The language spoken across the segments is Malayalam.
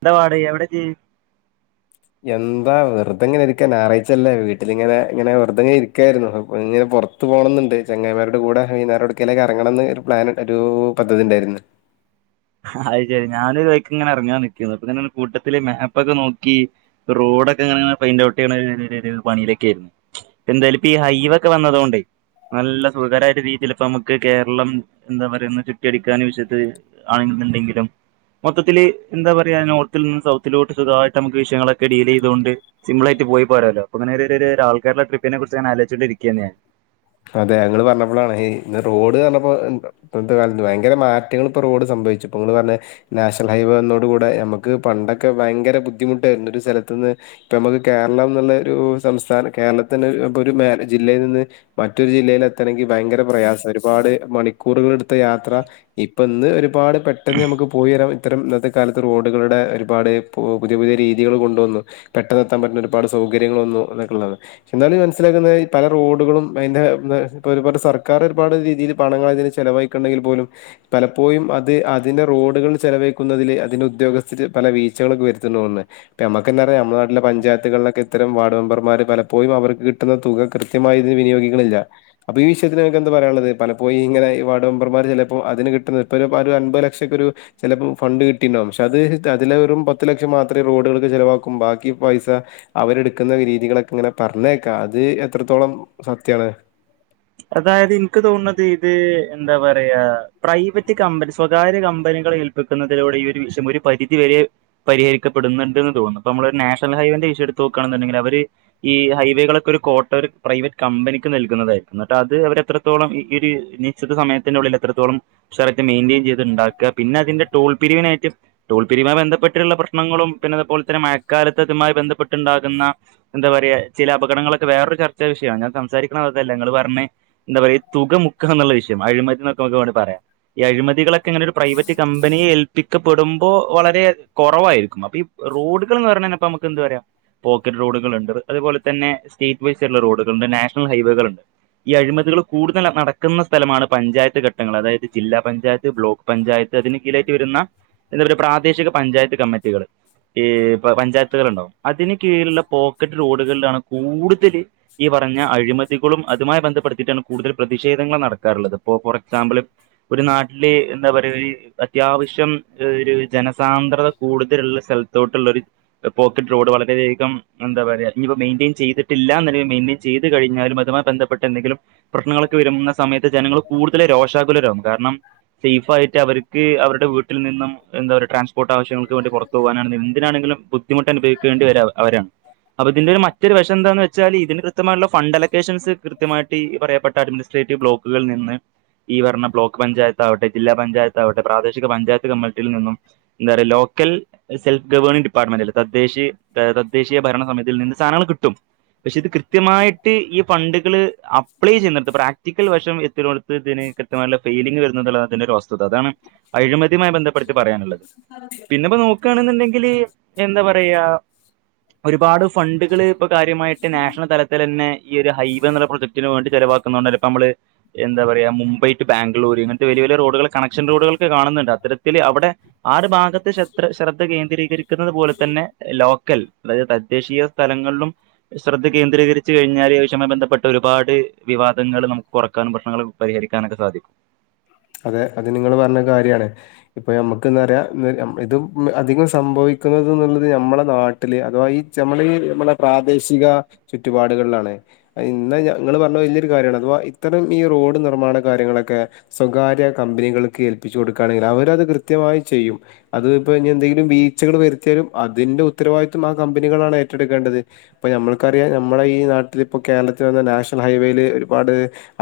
എന്ത പാട് എവിടെ ജീ എന്താ വെറുതെങ്ങനെ ഇരിക്കാൻ ഞാറാഴ് ച്ച അല്ലേ വീട്ടിലിങ്ങനെ ഇങ്ങനെ വെറതെങ്ങനെ ഇരിക്കായിരുന്നു ഇങ്ങനെ പുറത്തത്ത് പോണംന്നുണ്ട് ചങ്ങയിമാരുടെ കൂടെ വൈകുന്നരം എവിടേക്കേലും ഇറങ്ങണംന്ന് ഒരു പ്ലാൻ ഒരു പദ്ധതി ഉണ്ടായിരുന്നു അത് ശരി ഞാന് വഴിക്ക് ഇങ്ങനെ ഇറങ്ങാൻ നിൽക്കുന്നു അപ്പൊങ്ങെ കൂട്ടത്തില് മാപ്പക്കെ നോക്കി റോഡൊക്കെ ഇങ്ങനെ ഫൈൻന്റ് ഔട്ട് ചെയ്യണ [unintelligible] പണിയിലൊക്കെയയിരുന്നു ഇ എന്തായാലും ഇപ്പ ഈ ഹൈവേ ഒക്കെ വന്നതൊണ്ടേ നല്ല സുഖകരമായിട്ട് വീട്ടിൽ ഇപ്പ നമുക്ക് കേരളം എന്താ പറയ ചുറ്റി അടിക്കാൻ [unintelligible] ആണെങ്കുണ്ടെങ്കിലും മൊത്തത്തില് എന്താ പറയാ നോർത്തിൽ നിന്ന് സൗത്തിലോട്ട് സുഖമായിട്ട് നമുക്ക് വിഷയങ്ങളൊക്കെ ഡീൽ ചെയ്തുക കൊണ്ട് സിമ്പിൾ ആയിട്ട് പോയി പറയാമല്ലോ അപ്പൊങ്ങനെ ഒരു ഒരു ആൾക്കാരുടെ ട്രിപ്പിനെ കുറിച്ച് ഞാൻ ആലോചിച്ചുകൊണ്ടിരിക്കുകയായിരുന്നു ഞാൻ അതെ ഞങ്ങള് പറഞ്ഞപ്പോഴാണ് ഇ ഇന്ന് റോഡ് പറഞ്ഞപ്പോ ഇന്നത്തെ കാലത്തു ഭയങ്കര മാറ്റങ്ങൾ ഇപ്പ റോഡ് സംഭവിച്ചു ഇപ്പൊ നിങ്ങള് പറഞ്ഞ നാഷണൽ ഹൈവേ വന്നോട് കൂടെ ഞമ്മുക്ക് പണ്ടൊക്കെ ഭയങ്കര ബുദ്ധിമുട്ടായിരുന്നു ഒരു സ്ഥലത്തുന്നു ഇപ്പ നമുക്ക് കേരളം എന്നുള്ള ഒരു സംസ്ഥാനം കേരളത്തിന് അപ്പൊ ഒരു ജില്ലയിൽ നിന്ന് മറ്റൊരു ജില്ലയില് എത്തണമെങ്കിൽ ഭയങ്കര പ്രയാസം ഒരുപാട് മണിക്കൂറുകളൾ എടുത്ത് യാത്ര ഇപ്പ ഇന്ന് ഒരുപാട് പെട്ടെന്ന് നമുക്ക് പോയി വരാം ഇത്തരം ഇന്നത്തെ കാലത്ത് റോഡുകളുടെ ഒരുപാട് പുതിയ പുതിയ രീതികൾ കൊണ്ടുവന്നു പെട്ടെന്ന് എത്താൻ പറ്റുന്ന ഒരുപാട് സൗകര്യങ്ങൾ വന്നു എന്നൊക്കെ ഉള്ളതാണ് എന്നാലും മനസ്സിലാക്കുന്ന പല റോഡുകളും പ്പ അതിന്റെ ഇ ഇപ്പ ഒരുപാട് സർക്കാർ ഒരുപാട് രീതിയിൽ പണങ്ങൾ അതിന് ചെലവഴിക്കണ്ടെങ്കിൽ പോലും പലപ്പോഴും അത് അതിന്റെ റോഡുകൾ ചെലവഴിക്കുന്നതിൽ അതിന്റെ ഉദ്യോഗസ്ഥര് പല വീഴ്ച്ചകൾക്ക് വരുത്തുന്നുന്ന് ഇപ്പ നമുക്കന്നറിയാം നമ്മുടെ നാട്ടിലെ പഞ്ചായത്തുകളിലൊക്കെ ഇത്തരം വാർഡ് മെമ്പർമാർ പലപ്പോഴും അവർക്ക് കിട്ടുന്ന തുക കൃത്യമായി ഇതിന് വിനിയോഗി പ്പികളില്ല. അപ്പൊ ഈ വിഷയത്തിൽ നിങ്ങക്കെന്താ പറയാള്ളത്, പലപ്പോഴും ഇങ്ങനെ ഈ വാർഡ് മെമ്പർമാർ ചെലേപ്പോ അതിന് കിട്ടുന്നത് ഇപ്പ ഒരു അൻമ്പത് ലക്ഷക്കൊ ഒരു ചിലേപ്പം ഫണ്ട് കിട്ടീണ്ടാവും. പക്ഷെ അത് അതിൽത്തെ വെറും പത്തു ലക്ഷം മാത്രേ റോഡുകൾക്ക് ചെലവാക്കും ബാക്കി പൈസ അവരെടുക്കുന്ന രീതികളൊക്കെ ഇങ്ങനെ പറഞ്ഞേക്കാ അത് എത്രത്തോളം സത്യാണ്? അതായത് ഇൻക്ക് തോന്നുന്നത് ഇത് എന്താ പറയാ പ്രൈവറ്റ് കമ്പനി സ്വകാര്യ കമ്പനികളെ ഏൽപ്പിക്കുന്നതിലൂടെ ഈ ഒരു വിഷയം ഒരു പരിധി വരെ പരിഹരിക്കപ്പെടുന്നുണ്ട്ന്ന് തോന്നുന്നു. അപ്പൊ നമ്മള് ഒരു നാഷണൽ ഹൈവേന്റെ വിഷയം എടുത്ത് നോക്കുകയാണെന്നുണ്ടെങ്കിൽ അവര് ഈ ഹൈവേകളൊക്കെ ഒരു കോട്ട ഒരു പ്രൈവറ്റ് കമ്പനിക്ക് നൽകുന്നതായിരുന്നു. എന്നിട്ട് അത് അവരെത്രത്തോളം ഈ ഒരു നിശ്ചിത സമയത്തിൻന്റെ ഉള്ളിൽ എത്രത്തോളം സ്ഥലത്ത് മെയിൻ്റെയിൻ ചെയ്ത് ഇണ്ടാക്കാ, പിന്നെ അതിന്റെ ടോൾ പിരിവിനായിട്ട് ടോൾ പിരിവുമായി ബന്ധപ്പെട്ടുള്ള പ്രശ്നങ്ങളും പിന്നെ അതുപോലെ തന്നെ മഴക്കാലത്ത്തുമായി ബന്ധപ്പെട്ടുണ്ടാകുന്ന എന്താ പറയാ ചില അപകടങ്ങളൊക്കെ വേറൊരു ചർച്ചാ വിഷയാണ്. ഞാൻ സംസാരിക്കണത് അതതല്ല നിങ്ങൾ പ ർഞ്... എന്താ പറയാ ഈ തുക മുക്കണം എന്നുള്ള വിഷയം അഴിമതി എന്നൊക്കെ നമുക്ക് വേണങ്കി പറയാം ഈ അഴിമതികളൊ ക്കെ ഇങ്ങനെ ഒരു പ്രൈവറ്റ് കമ്പനിയെ ഏൽപ്പിക്കപ്പെടുമ്പോ വളരെ അ കുറവായിരി ക്കു. അപ്പ ഈ റോഡുകളെന്നു പറഞ്ഞാ ഇപ്പ മ്മക്ക് ക്കെന്താ പറയാ പോക്കറ്റ് റോഡുകൾ ഉണ്ട് അതുപോലെ തന്നെ സ്റ്റേറ്റ് വൈസ് ഉള്ള റോഡുകളുണ്ട്, നാഷണൽ ഹൈവേകള് ഇണ്ട്. ഈ അഴിമതികൾ കൂടുതൽ നടക്കുന്ന സ്ഥലമാണ് പഞ്ചായത്ത് ഘട്ടങ്ങൾ. അതായത് ജില്ലാ പഞ്ചായത്ത്, ബ്ലോക്ക് പഞ്ചായത്ത്, അതിന് കീഴേക്ക് വരുന്ന എന്താ പറയാ പ്രാദേശിക പഞ്ചായത്ത് കമ്മിറ്റികൾ ഈ പഞ്ചായത്തുകൾ ഉണ്ടാവും അതിന് കീഴിലുള്ള പോക്കറ്റ് റോഡുകളിലാണ് കൂടുതൽ ഈ പറഞ്ഞ അഴിമതികളും അതുമായി ബന്ധപ്പെടുത്തിയിട്ടാണ് കൂടുതൽ പ്രതിഷേധങ്ങളും നടക്കാറുള്ളത്. ഇപ്പോ ഫോർ എക്സാമ്പിൾ ഒരു നാട്ടില് എന്താ പറയ ഈ അത്യാവശ്യം ഒരു ജനസാന്ദ്രത കൂടുതലുള്ള സ്ഥലത്തോട്ടുള്ള ഒരു പോക്കറ്റ് റോഡ് വളരെയധികം എന്താ പറയാ ഇഞ് പ്പം മെയിന്റെയിൻ ചെയ്തിട്ടില്ലാന്ന്ണ്ടെങ്കിലും മെയിന്റെയിൻ ചെയ്ത് കഴിഞ്ഞാലും അഥവാ ബന്ധപ്പെട്ട എന്തെങ്കിലും പ്രശ്നങ്ങളൊക്കെ വരുന്ന സമയത്ത് ജനങ്ങള് കൂടുതല് രോഷാകുലരാകുന്നു. കാരണം സേഫ് ആയിട്ട് അവർക്ക് അവരുടെ വീട്ടിൽ നിന്നും എന്താ പറയുക ട്രാൻസ്പോർട്ട് ആവശ്യങ്ങൾക്ക് വേണ്ടി പുറത്തു പോകാനാണെങ്കി എന്തിനാണെങ്കിലും ബുദ്ധിമുട്ടനുഭവിക്കേണ്ടി വരാ അവ അവരാണ് അപ്പൊ ഇതിന്റെ ഒരു മറ്റൊരു വശം എന്താന്ന് വെ ച്ചാല് ഇതിന് കൃത്യമായിട്ടുള്ള ഫണ്ട് അലക്കേഷൻസ് കൃത്യമായിട്ട് ഈ പറയപ്പെട്ട അഡ്മിനിസ്ട്രെറ്റീവ് ബ്ലോ ക്കുകൾ നിന്ന് ഈ പറഞ്ഞ ബ്ലോക്ക് പഞ്ചായത്ത് ആവട്ടെ ജില്ലാ പഞ്ചായത്ത് ആവട്ടെ പ്രാദേശിക പഞ്ചായത്ത് കമ്മ്യുണിറ്റിയിൽ നിന്നും എന്താ പറയുക ലോക്കൽ സെൽഫ് ഗവേണിംഗ് ഡിപ്പാർട്ട്മെന്റില് തദ്ദേശി തദ്ദേശീയ ഭരണ സമിതിയിൽ നിന്ന് സാധനങ്ങള് കിട്ടും. പക്ഷെ ഇത് കൃത്യമായിട്ട് ഈ ഫണ്ട് കള് അപ്ലൈ ചെയ്യുന്നടത്ത് പ്രാക്ടിക്കൽ വശം എത്തിനോടുത്ത് ഇതിനു കൃ ത്യമായിട്ടുള്ള ഫീലിംഗ്‌ വരുന്നുള്ളതാണിതിന്റെ ഒരു വസ്തുത അതാണ് അഴിമ തിയുമായി ബന്ധപ്പെടുത്തി പറയാനുള്ളത് പിന്നെ ഇപ്പോ നോക്കുകയാണെന്നുണ്ടെങ്കില് എന്താ പറയാ ഒരുപാട് ഫണ്ടുകള് ഇപ്പൊ കാര്യമായിട്ട് നാഷണൽ തലത്തിലന്നെ ഈ ഒരു ഹൈ വേ പ്രൊജക്റ്റിന് വേണ്ടി ചിലവാക്കുന്നുണ്ട് ഇപ്പോ നമ്മള് എന്താ പറയാ മുംബൈ ടു ബാംഗ്ലൂര് ഇങ്ങനത്തെ വലിയ വലിയ റോഡുകൾ കണക്ഷൻ റോഡുകൾക്ക് കാണുന്നുണ്ട് അത്തരത്തിത്തില് അവിടെ ആ ഒരു ഭാഗത്തെ ശെത്ര ശ്രദ്ധ കേന്ദ്രീകരിക്കുന്നത് പോലെ തന്നെ ലോ ക്കൽ അതായത് തദ്ദേശീയ സ്ഥലങ്ങളിലും ശ്രദ്ധ കേന്ദ്രീകരിച്ചു കഴിഞ്ഞാല് [unintelligible] ബന്ധപ്പെ പ്പെട്ട ഒരുപാട് വിവാദങ്ങള് നമുക്ക് കൊറക്കാനും പ്രശ്നങ്ങള് പരിഹരിക്കാനൊക്കെ സാധിക്കും അതെ അത് നിങ്ങള് പറഞ്ഞ കാര്യാണ്. ഇപ്പൊ ഞമ്മുക്ക് എന്താ പറയാ ഇതും ഇം അധികം സംഭവിക്കുന്നത് എന്നുള്ളത് ഞമ്മളെ നാട്ടില് അഥവാ ഈ ച്ചമ്മളീ ഞമ്മളെ പ്രാദേശിക ചുറ്റുപാടുകളിലാണ്. ഇന്ന് ഞങ്ങള് പറഞ്ഞ വലിയൊരു കാര്യാണ് അഥവാ ഇത്തരം ഈ റോഡ് നിർമ്മാണ കാര്യങ്ങളക്കെ സ്വകാര്യ കമ്പനികൾക്ക് ഏൽപ്പിച്ച് കൊടുക്കുകയാണെങ്കിൽ അവരത് കൃത്യമായി ചെയ്യും. അത് ഇപ്പ ഇഞ്ഞി എന്തെങ്കിലും വീഴ്ച്ചകൾ വരുത്തിയാലും അതിൻ്റെ ഉത്തരവാദിത്തം ആ കമ്പനികളാണ് ഏറ്റെടുക്കേണ്ടത്. ഇപ്പ ഞമ്മൾക്കറിയാം നമ്മുടെ ഈ നാട്ടിലിപ്പോൾ കേരളത്തിൽ വന്ന നാഷണൽ ഹൈവേയിൽ ഒരുപാട്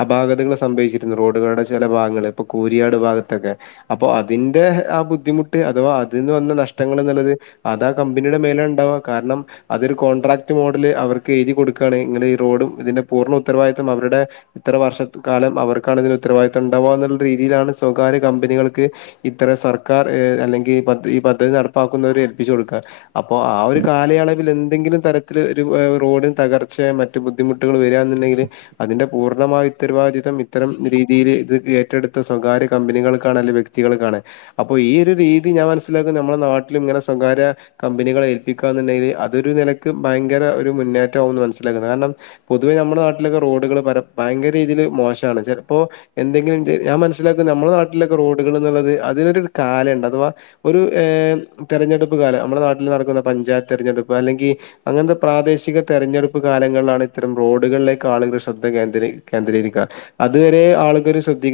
അപാകതങ്ങൾ സംഭവിച്ചിരുന്നു റോഡുകളുടെ ചില ഭാഗങ്ങള് ഇപ്പൊ കൂരിയാട് ഭാഗത്തൊക്കെ. അപ്പൊ അതിന്റെ ആ ബുദ്ധിമുട്ട് അഥവാ അതിന്ന് വന്ന നഷ്ടങ്ങള് എന്നിള്ളത് അതാ കമ്പനിയുടെ മേലെ ഇണ്ടാവുക കാരണം അതൊരു കോൺട്രാക്ട് മോഡല് അവർക്ക് എഴുതി കൊടുക്കുകയാണ് ഇങ്ങനെ ഈ റോഡും ഇതിന്റെ പൂർണ്ണ ഉത്തരവാദിത്തം അവരുടെ ഇത്ര വർഷക്കാലം അവർക്കാണ് ഇതിന് ഉത്തരവാദി ത്തം ഉണ്ടാവുക എന്നുള്ള രീതിയിലാണ് സ്വകാര്യ കമ്പനികൾക്ക് ഇത്ര സർക്കാർ ആഹ് അല്ലെങ്കിൽ ഈ പദ്ധ പദ്ധതി നടപ്പാക്കുന്നവര് എൽ. പി. ജി കൊടുക്കുക അപ്പോ ആ ഒരു കാലയളവിൽ എന്തെങ്കിലും തരത്തിൽ ഒരു റോഡിന് തകർച്ച മറ്റ് ബുദ്ധിമുട്ടുകൾ വരിക എന്നണ്ടെങ്കില് അതിന്റെ പൂർണ്ണമായ ഉത്തരവാദിത്തം ഇത്തരം രീതിയില് ഇത് ഏറ്റെടുത്ത സ്വകാര്യ കമ്പനികൾക്കാണ് അല്ലെ വ്യക്തികൾക്കാണ് അപ്പൊ ഈ ഒരു രീതി ഞാൻ മനസ്സിലാക്കുന്നു നമ്മുടെ നാട്ടിലും ഇങ്ങനെ സ്വകാര്യ കമ്പനികളെ ഏല്പ്പിക്കാ എന്നുണ്ടെങ്കിൽ അതൊരു നിലക്ക് ഭയങ്കര ഒരു മുന്നേറ്റാവൂന്ന് മനസ്സിലാക്കുന്നു. കാരണം പൊതുവെ ഞമ്മടെ നാട്ടിലൊക്കെ റോഡുകൾ പര ഭയങ്കര രീതീല് മോശാണ് ചിലപ്പോ എന്തെങ്കിലും എന്ത് ഞാൻ മനസ്സിലാക്കും നമ്മളെ നാട്ടിലൊക്കെ റോഡുകൾ എന്നുള്ളത് അതിനൊരു കാലണ്ട് അഥവാ ഒരു ഏഹ് തെരഞ്ഞെടുപ്പ് കാലം നമ്മളെ നാട്ടില് നടക്കുന്ന പഞ്ചായത്ത് തെരഞ്ഞെടുപ്പ് അല്ലെങ്കി അങ്ങനത്തെ പ്രാദേശിക തെരഞ്ഞെടുപ്പ് കാലങ്ങളിലാണ് ഇത്തരം റോഡുകളിലേക്ക് ആളുകൾ ശ്രദ്ധ കേന്ദ്രീ കേന്ദ്രീകരിക്കുക അതുവരെ ആളു [unintelligible] ശ്രദ്ധി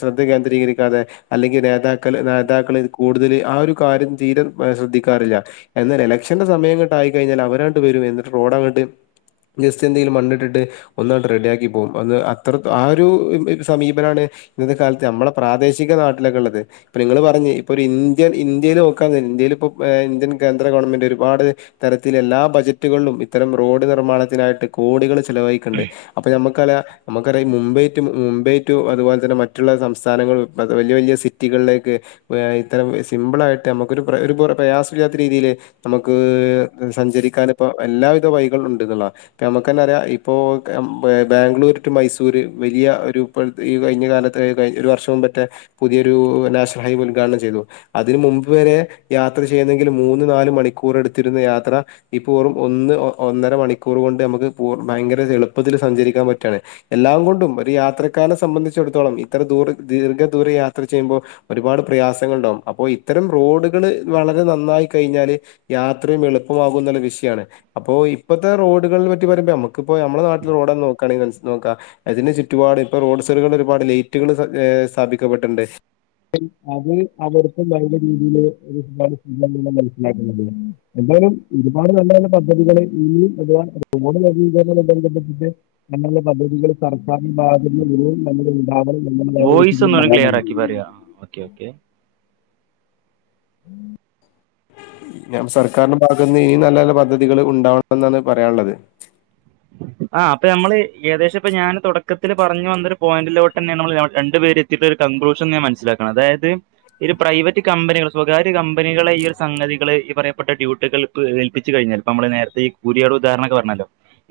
ശ്രദ്ധ കേന്ദ്രീകരിക്കാതെ അല്ലെങ്കിൽ നേതാക്കൾ നേതാക്കൾ കൂടുതല് ആ ഒരു കാര്യം തീരെ ശ്രദ്ധിക്കാറില്ല എന്നാൽ എലക്ഷന്റെ സമയങ്ങട്ടായിക്കഴിഞ്ഞാൽ അവരാണ്ട് വരും എന്നിട്ട് റോഡ് അങ്ങട്ട് ജസ്റ്റ് എന്തെങ്കിലും മണ്ണിട്ടിട്ട് ഒന്നാണ്ട് റെഡിയാക്കി പോകും അത് അത്ര ആ ഒരു [unintelligible] സമീപനാണ് ഇന്നത്തെ കാലത്ത് നമ്മളെ പ്രാദേശിക നാട്ടിലൊക്കെ ഇള്ളത് ഇപ്പൊ നിങ്ങള് പറഞ്ഞ് ഇപ്പൊ ഒരു ഇന്ത്യൻ ഇന്ത്യേല് നോക്കാ പറഞ്ഞു ഇന്ത്യൽ ഇപ്പോ ഇന്ത്യൻ കേന്ദ്ര ഗവൺമെന്റ് ഒരുപാട് തരത്തിൽ എല്ലാ ബജറ്റുകളിലും ഇത്തരം റോഡ് നിർമ്മാണത്തിനായിട്ട് കോടികൾ ചെ ചിലവയിക്ക്ണ്ട് അപ്പൊ നമ്മ [unintelligible] നമ്മക്കറിയാ ഈ മുംബൈ ടു മും മുംബൈ ടു അതുപോലെ തന്നെ മറ്റുള്ള സംസ്ഥാനങ്ങളൾ വല്ല്യ വല്ല്യ സിറ്റികളിലേക്ക് ഇത്തരം സിമ്പിളായിട്ട് നമ്മക്കൊരു ഒരു പ്രയാസമില്ലാത്ത രീതീല് നമ്മക്ക് സഞ്ചരിക്കാനിപ്പോ എല്ലാവിധ വയികളും ഇണ്ട്ന്നുള്ളതാ ഇപ്പ ഞമ്മക്ക് തന്നെ അറിയാ ഇപ്പോ ബാംഗ്ലൂർ ടു മൈസൂര് വലിയ ഒരു ഇപ്പട്ത്ത് ഇപ്പോ ഈ കഴിഞ്ഞ കാലത്ത് ഒരു വർഷം മുൻപറ്റെ പുതിയൊരു നാഷണൽ ഹൈവേ ഉദ്ഘാടനം ചെയ്തു അതിന് മുമ്പ് വരെ യാത്ര ചെയ്യുന്നെങ്കിൽ മൂന്ന് നാല് മണിക്കൂർ എടുത്തിരുന്ന യാത്ര ഈപ്പോ വെറും ഒന്ന് ഒന്നര മണിക്കൂർ കൊണ്ട് നമുക്ക് പൂർ ഭയങ്കര എളുപ്പത്തിൽ സഞ്ചരിക്കാൻ പറ്റാണ് എല്ലാം കൊണ്ടും ഒരു യാത്ര ക്കാനെ സംബന്ധിച്ചിടത്തോളം ഇത്ര ദൂർ ദീർഘദൂര യാത്ര ചെയ്യുമ്പോ ഒരുപാട് പ്രയാസങ്ങൾ ഉണ്ടാകും അപ്പൊ ഇത്തരം റോഡുകള് വളരെ നന്നായി കഴിഞ്ഞാല് യാത്രയും എളുപ്പമാകും എന്നുള്ള വിഷയമാണ് അപ്പൊ ഇപ്പത്തെ റോഡുകളെ പറ്റി പറയുമ്പോ ഞമ്മക്ക് ഇപ്പൊ നമ്മളെ നാട്ടിലെ റോഡന്നെ നോക്കാണെങ്കിൽ മനസ്സി നോക്കു അതിന് ചുറ്റുപാട് ഇപ്പൊ റോഡ് സൈടുകളിൽ ഒരുപാട് ലൈറ്റുകൾ സ്ഥാപിക്കപ്പെട്ടുണ്ട് അത് അവർക്ക നല്ല രീതിൽ മനസിലാക്കിയിട്ടുണ്ട് നിലവിൽ വോയിസ് ഒന്നുക്ലിയർ ആക്കി പറയോ ആ ഓക്കെ ഓക്കെ [inaudible] ഞാൻ സർക്കാരിന്റെ ഭാഗത്തുനിന്ന് ഇനി നല്ല നല്ല പദ്ധതികള് ഉണ്ടാവണമെന്നാണ് പറയാനുള്ളത് ആഹ് അപ്പൊ നമ്മള് ഏകദേശം ഇപ്പൊ ഞാൻ തുടക്കത്തില് പറഞ്ഞു വന്നൊരു പോയിന്റിലോട്ട് തന്നെ നമ്മള് രണ്ട പേര് എത്തിയിട്ട ഒരു കൺക്ലൂഷൻ ഞാൻ മനസ്സിലാക്കണം അതായത് ഈ ഒരു പ്രൈവറ്റ് കമ്പനികൾ സ്വകാര്യ കമ്പനികളെ ഈ ഒരു സംഗതികള് ഈ പറയപ്പെട്ട ഡ്യൂട്ടികൾ ഏൽപ്പിച്ച് കഴിഞ്ഞാല് നമ്മള് നേരത്തെ ഈ കൂരിയാട് ഉദാഹരണൊക്കെ പറഞ്ഞല്ലോ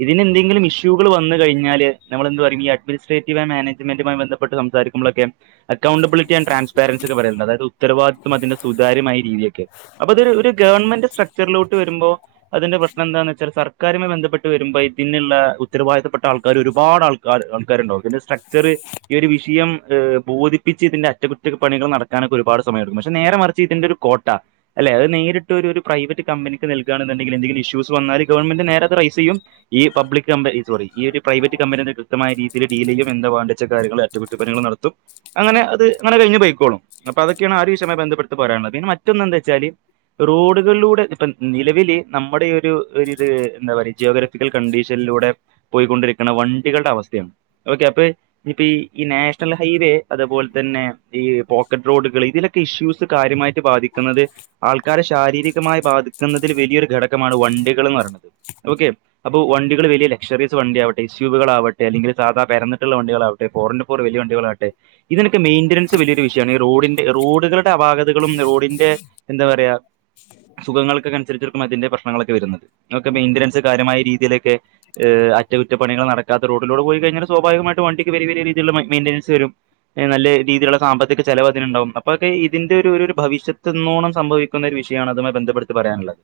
ഇതിനെന്തങ്കിലും ഇഷ്യൂകൾ വന്ന് കിഞ്ഞാൽ നമ്മളെന്ത് പറയും ഈ അഡ്മിനിസ്‌ട്രെറ്റീവ് ആൻഡ് മാനേജ്മെന്റുമായി ബന്ധപ്പെട്ട് സംസാരിക്കുമ്പോക്കെ അക്കൗണ്ടബിലിറ്റി ആൻറ് ട്രാൻസ്പരൻസി ഒക്കെ പറയുന്നുണ്ട് അതായത് ഉത്തരവാദിത്തം അതിന്റെ സുതാര്യമായ രീതിയെക്കെ അപ്പോ അതൊ ഒരു ഗവമെന്റ് സ്ട്രക്ചറിലോട്ട് വരുമ്പോ അതിന്റെ പ്രശ്നം എന്താന്ന് വച്ചാൽ സർക്കാരുമായി ബന്ധപ്പെട്ട് വരുമ്പോ പിന്നെയുള്ള ഉത്തരവാദിത്തപ്പെട്ട ആൾക്കാർ ഒരുപാട് ആൾക്കാർ കണ്ടോ പിന്നെ സ്ട്രക്ചർ ഈ ഒരു വിഷയം ബോധിപ്പിച്ച് അതിന്റെ അറ്റകുറ്റപ്പണികൾ നടക്കാനൊക്കെ ഒരുപാട്സമയമെടുക്കും പക്ഷെ നേരെ മറിച്ച് ഇതിന്റെ ഒരു കോട്ട അല്ലെ അത് നേരിട്ട് ഒരു ഒരു പ്രൈവറ്റ് കമ്പനിക്ക് നൽകാണെന്നുണ്ടെങ്കിൽ എന്തെങ്കിലും ഇഷ്യൂസ് വന്നാല് ഗവൺമെന്റ് നേരെ അത് റൈസ് ചെയ്യും ഈ പബ്ലിക് കമ്പനി സോറി ഈ ഒരു പ്രൈവറ്റ് കമ്പനി കൃത്യമായ രീതിയിൽ ഡീൽ ചെയ്യും എന്താ വേണ്ടത് വെച്ചാൽ കാര്യങ്ങൾ അറ്റകുറ്റപ്പണികൾ നടത്തും അങ്ങനെ അതങ്ങ് കഴിഞ്ഞു പൊയ്ക്കോളും അപ്പൊ അതൊക്കെയാണ് ആ ഒരു വിഷയവുമായി ബന്ധപ്പെട്ട് പറയാനുള്ളത് പിന്നെ മറ്റൊന്ന് എന്താന്ന് വെച്ചാല് റോഡുകളിലൂടെ ഇപ്പൊ നിലവില് നമ്മുടെ ഒരു എന്താ പറയ ജ്യോഗ്രഫി കണ്ടീഷനിലൂടെ പോയിക്കൊണ്ടിരിക്കുന്ന വണ്ടികളുടെ അവസ്ഥയാണ് ഓക്കെ അപ്പൊ ഇപ്പ ഈ ഈ നാഷണൽ ഹൈവേ അതുപോലെ തന്നെ ഈ പോക്കറ്റ് റോഡുകൾ ഇതിലൊക്കെ ഇഷ്യൂസ് കാര്യമായിട്ട് ബാധിക്കുന്നത് ആൾക്കാരെ ശാരീരികമായി ബാധിക്കുന്നതിൽ വലിയൊരു ഘടകമാണ് വണ്ടികൾ എന്ന് പറയുന്നത് ഓക്കെ അപ്പോൾ വണ്ടികൾ വലിയ ലക്ഷറീസ് വണ്ടി ആകട്ടെ ഇസ്യൂബുകള ആവട്ടെ അല്ലെങ്കിൽ സാധാ പരന്നിട്ടുള്ള വണ്ടികളാവട്ടെ ഫോറിൻ ഫോർ വലിയ വണ്ടികളാവട്ടെ ഇതിനൊക്കെ മെയിന്റനൻസ് വലിയൊരു വിഷയമാണ് റോഡിന്റെ റോഡുകളുടെ അപാകതകളും റോഡിന്റെ എന്താ പറയാ സുഖങ്ങൾക്കൊക്കെ അനുസരിച്ചിക്കും അതിന്റെ പ്രശ്നങ്ങളൊക്കെ വരുന്നത് അതെ മെയിന്റനൻസ് കാര്യമായരീതി ഇതിലൊക്കെ ഏഹ് അറ്റകുറ്റപ്പണികൾ നടക്കാത്ത റോഡിലൂടെ പോയി കഴിഞ്ഞാൽ സ്വാഭാവികമായിട്ട് വണ്ടിക്ക് വലിയ വലിയ രീതിയിലുള്ള മെയിന്റനൻസ് വരും നല്ല രീതിുള്ള സാമ്പത്തിക ചെലവ് അതിനുണ്ടാവും അപ്പൊക്കെ ഇതിന്റെ ഒരു ഒരു ഭവിഷ്യത്തു എന്നോണം സംഭവിക്കുന്ന ഒരു വിഷയമാണ് അതുമായി ബന്ധപ്പെട്ട് പറയാനുള്ളത്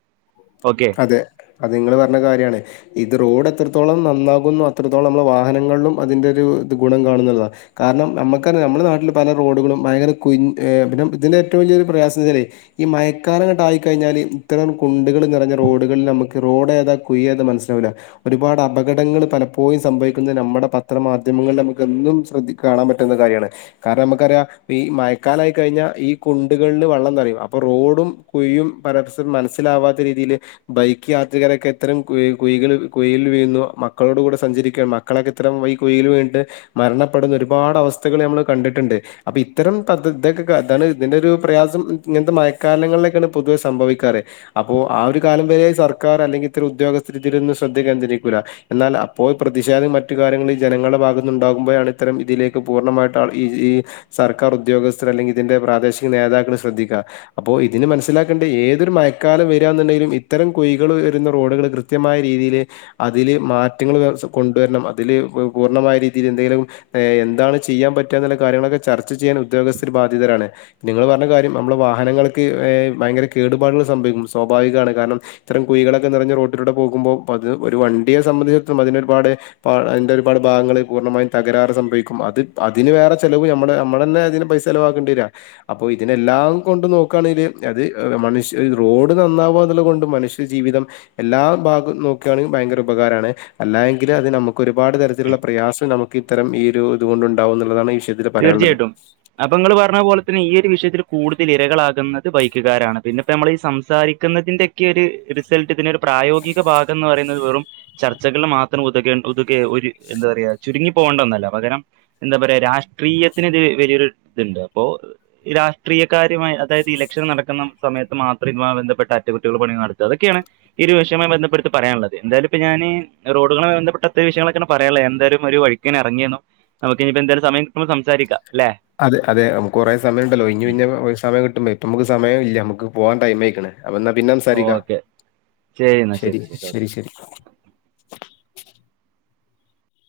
ഓക്കെ അതെ അത് നിങ്ങൾ പറഞ്ഞ കാര്യമാണ് ഇത് റോഡ് എത്രത്തോളം നന്നാകുന്നു അത്രത്തോളം നമ്മളുടെ വാഹനങ്ങളിലും അതിന്റെ ഒരു ഗുണം കാണുന്നുള്ളതാണ് കാരണം നമുക്കറിയാം നമ്മുടെ നാട്ടിൽ പല റോഡുകളും ഭയങ്കര കുന്ന് ഇതിന്റെ ഏറ്റവും വലിയൊരു പ്രയാസം വച്ചാേ ഈ മഴക്കാലം അങ്ങോട്ട് ആയിക്കഴിഞ്ഞാല് ഇത്തരം കുണ്ടുകൾ നിറഞ്ഞ റോഡുകളിൽ നമുക്ക് റോഡ ഏതാ കുഴി ഏതാന്ന് മനസ്സിലാവില്ല ഒരുപാട് അപകടങ്ങൾ പലപ്പോഴും സംഭവിക്കുന്നത് നമ്മുടെ പത്രമാധ്യമങ്ങളിൽ നമുക്ക് എന്നും കാണാൻ പറ്റുന്ന കാര്യമാണ് കാരണം നമുക്കറിയാം ഈ മഴക്കാലമായി കഴിഞ്ഞാൽ ഈ കുണ്ടുകളിൽ വെള്ളം നിറയും അപ്പൊ റോഡും കുഴിയും പരസ്പരം മനസ്സിലാവാത്ത രീതിയിൽ ബൈക്ക് യാത്രകാരൊക്കെ ഇത്തരം കുഴിയിൽ വീഴുന്നു മക്കളോട് കൂടെ സഞ്ചരിക്ക മക്കളൊക്കെ ഇത്തരം കുഴയിൽ വീണിട്ട് മരണപ്പെടുന്ന ഒരുപാട് അവസ്ഥകൾ നമ്മൾ കണ്ടിട്ടുണ്ട് അപ്പൊ ഇത്തരം ഇതൊക്കെ അതാണ് ഇതിന്റെ ഒരു പ്രയാസം ഇങ്ങനത്തെ മഴക്കാലങ്ങളിലൊക്കെയാണ് പൊതുവെ സംഭവിക്കാറ് അപ്പൊ ആ ഒരു ഇക്കാലം വരെ സർക്കാർ അല്ലെങ്കിൽ ഇത്തരം ഉദ്യോഗസ്ഥർ ഇതിലൊന്നും ശ്രദ്ധ കേന്ദ്രികരിക്കില്ല എന്നാൽ അപ്പോ പ്രതിഷേധം മറ്റു കാര്യങ്ങളൊക്കെ ഈ ജനങ്ങളുടെ ഭാഗത്തു ഉണ്ടകുമ്പോഴാണ് ഇത്തരം ഇതിലേക്ക് പൂർണ്ണമായിട്ട് ഈ ഈ സർക്കാർ ഉദ്യോഗസ്ഥർ അല്ലെങ്കിൽ ഇതിന്റെ പ്രാദേശിക നേതാക്കൾ ശ്രദ്ധിക്കുക അപ്പോ ഇതിൽ നിന്ന് മനസ്സിലാക്കണ്ടേ ഏതൊരു മഴക്കാലം വരിക എന്നുണ്ടെങ്കിലും ഇത്തരം കുഴികൾ വരുന്ന റോഡുകൾ കൃത്യമായ രീതിയിൽ അതില് മാറ്റങ്ങൾ കൊണ്ടുവരണം അതില് പൂർണ്ണമായ രീതിയിൽ എന്തെങ്കിലും എന്താണ് ചെയ്യാൻ പറ്റുക എന്നുള്ള കാര്യങ്ങളൊക്കെ ചർച്ച ചെയ്യാൻ ഉദ്യോഗസ്ഥർ ബാധിതരാണ് നിങ്ങൾ പറഞ്ഞ കാര്യം നമ്മള് വാഹനങ്ങൾക്ക് ഭയങ്കര കേടുപാടുകൾ സംഭവിക്കും സ്വാഭാവികമാണ് കാരണം ഇത്തരം കുഴികളൊക്കെ നിറഞ്ഞ റോട്ടിലൂടെ പോകുമ്പോ അത് ഒരു വണ്ടിയെ സംബന്ധിച്ചിടത്തം അതിന ഒരുപാട് അതിന്റെ ഒരുപാട് ഭാഗങ്ങൾ പൂർണ്ണമായും തകരാറ് സംഭവിക്കും അത് അതിന് വേറെ ചെലവ് നമ്മൾ നമ്മുടെ തന്നെ അതിന് പൈസ ചെിലവാക്കേണ്ടി വരും അപ്പൊ ഇതിനെല്ലാം കൊണ്ട് നോക്കുകയാണെങ്കില് അത് മനുഷ്യ റോഡ് നന്നാവുക എന്നുള്ളത് കൊണ്ട് മനുഷ്യ ജീവിതം എല്ലാ ഭാഗവും നോക്കുകയാണെങ്കിൽ ഭയങ്കര ഉപകാരമാണ് അല്ലായെങ്കിൽ അത് നമുക്ക് ഒരുപാട് തരത്തിലുള്ള പ്രയാസം നമുക്ക് ഇത്തരം ഈ ഒരു ഇതു കൊണ്ടുണ്ടാവും എന്നുള്ളതാണ് വിഷയത്തിൽ പറയാനുള്ളത് തീർച്ചയായിട്ടും അപ്പൊ നിങ്ങൾ പറഞ്ഞതു പോലെ തന്നെ ഈ ഒരു വിഷയത്തിൽ കൂടുതൽ ഇരകളാകുന്നത് ബൈക്കുകാരാണ് പിന്നെ ഇപ്പോ നമ്മൾ ഈ സംസാരിക്കുന്നതിന്റയൊക്കെ ഒരു റിസൾട്ട് ഇതിനൊ പ്രായോഗിക ഭാഗം എന്ന് പറയുന്നത് വെറും ചർച്ചകിൽ മാത്രം ഉത ഉതുെ എന്താ പറയാ ചുരുങ്ങി പോകേണ്ടന്നല്ല പകരം എന്താ പറയാ രാഷ്ട രാഷ്ട്രീയത്തിന് ഇതിൽ വലിയൊരു ഇതുണ്ട് അപ്പോൾ രാഷ്ട്രീയക്കാരുമായി അതായത് ഇലക്ഷൻ നടക്കുന്ന സമയത്ത് മാത്രം ഇതുമായി ബന്ധപ്പെട്ട അറ്റകുറ്റികൾ പണിയ നടത്തുക അതൊക്കെയാണ് ഈ ഒരു വിഷയവമായി ബന്ധപ്പെട്ട് പറയാനുള്ളത് എന്തായാലും ഇപ്പൊ ഞാൻ റോഡുകളുമായി ബന്ധപ്പെട്ട ഇത്തരം വിഷയങ്ങളൊക്കെയാണ് പറയാനുള്ളത് എന്തായാലും ഒരു വഴിക് ഇങ്ങനെ ഇറങ്ങിയെന്നോ നമുക് ഇനിയിപ്പൊ എന്തായാലും സമയം നമുക്ക് സംസാരിക്കാം അല്ലേ അതെ അതെ നമുക്ക് കുറെ സമയമുണ്ടല്ലോ ഇനി സമയം കിട്ടുമ്പോ ഇപ്പൊ നമു ക്ക് സമയം ഇല്ല നമുക്ക് പോവാൻ ടൈം ആയിരിക്കുന്നു അപ്പൊ ന്നാ പിന്നെ സംസാരിക്ക ഓക്കെ ശരി ശരി ശരി സ് സ്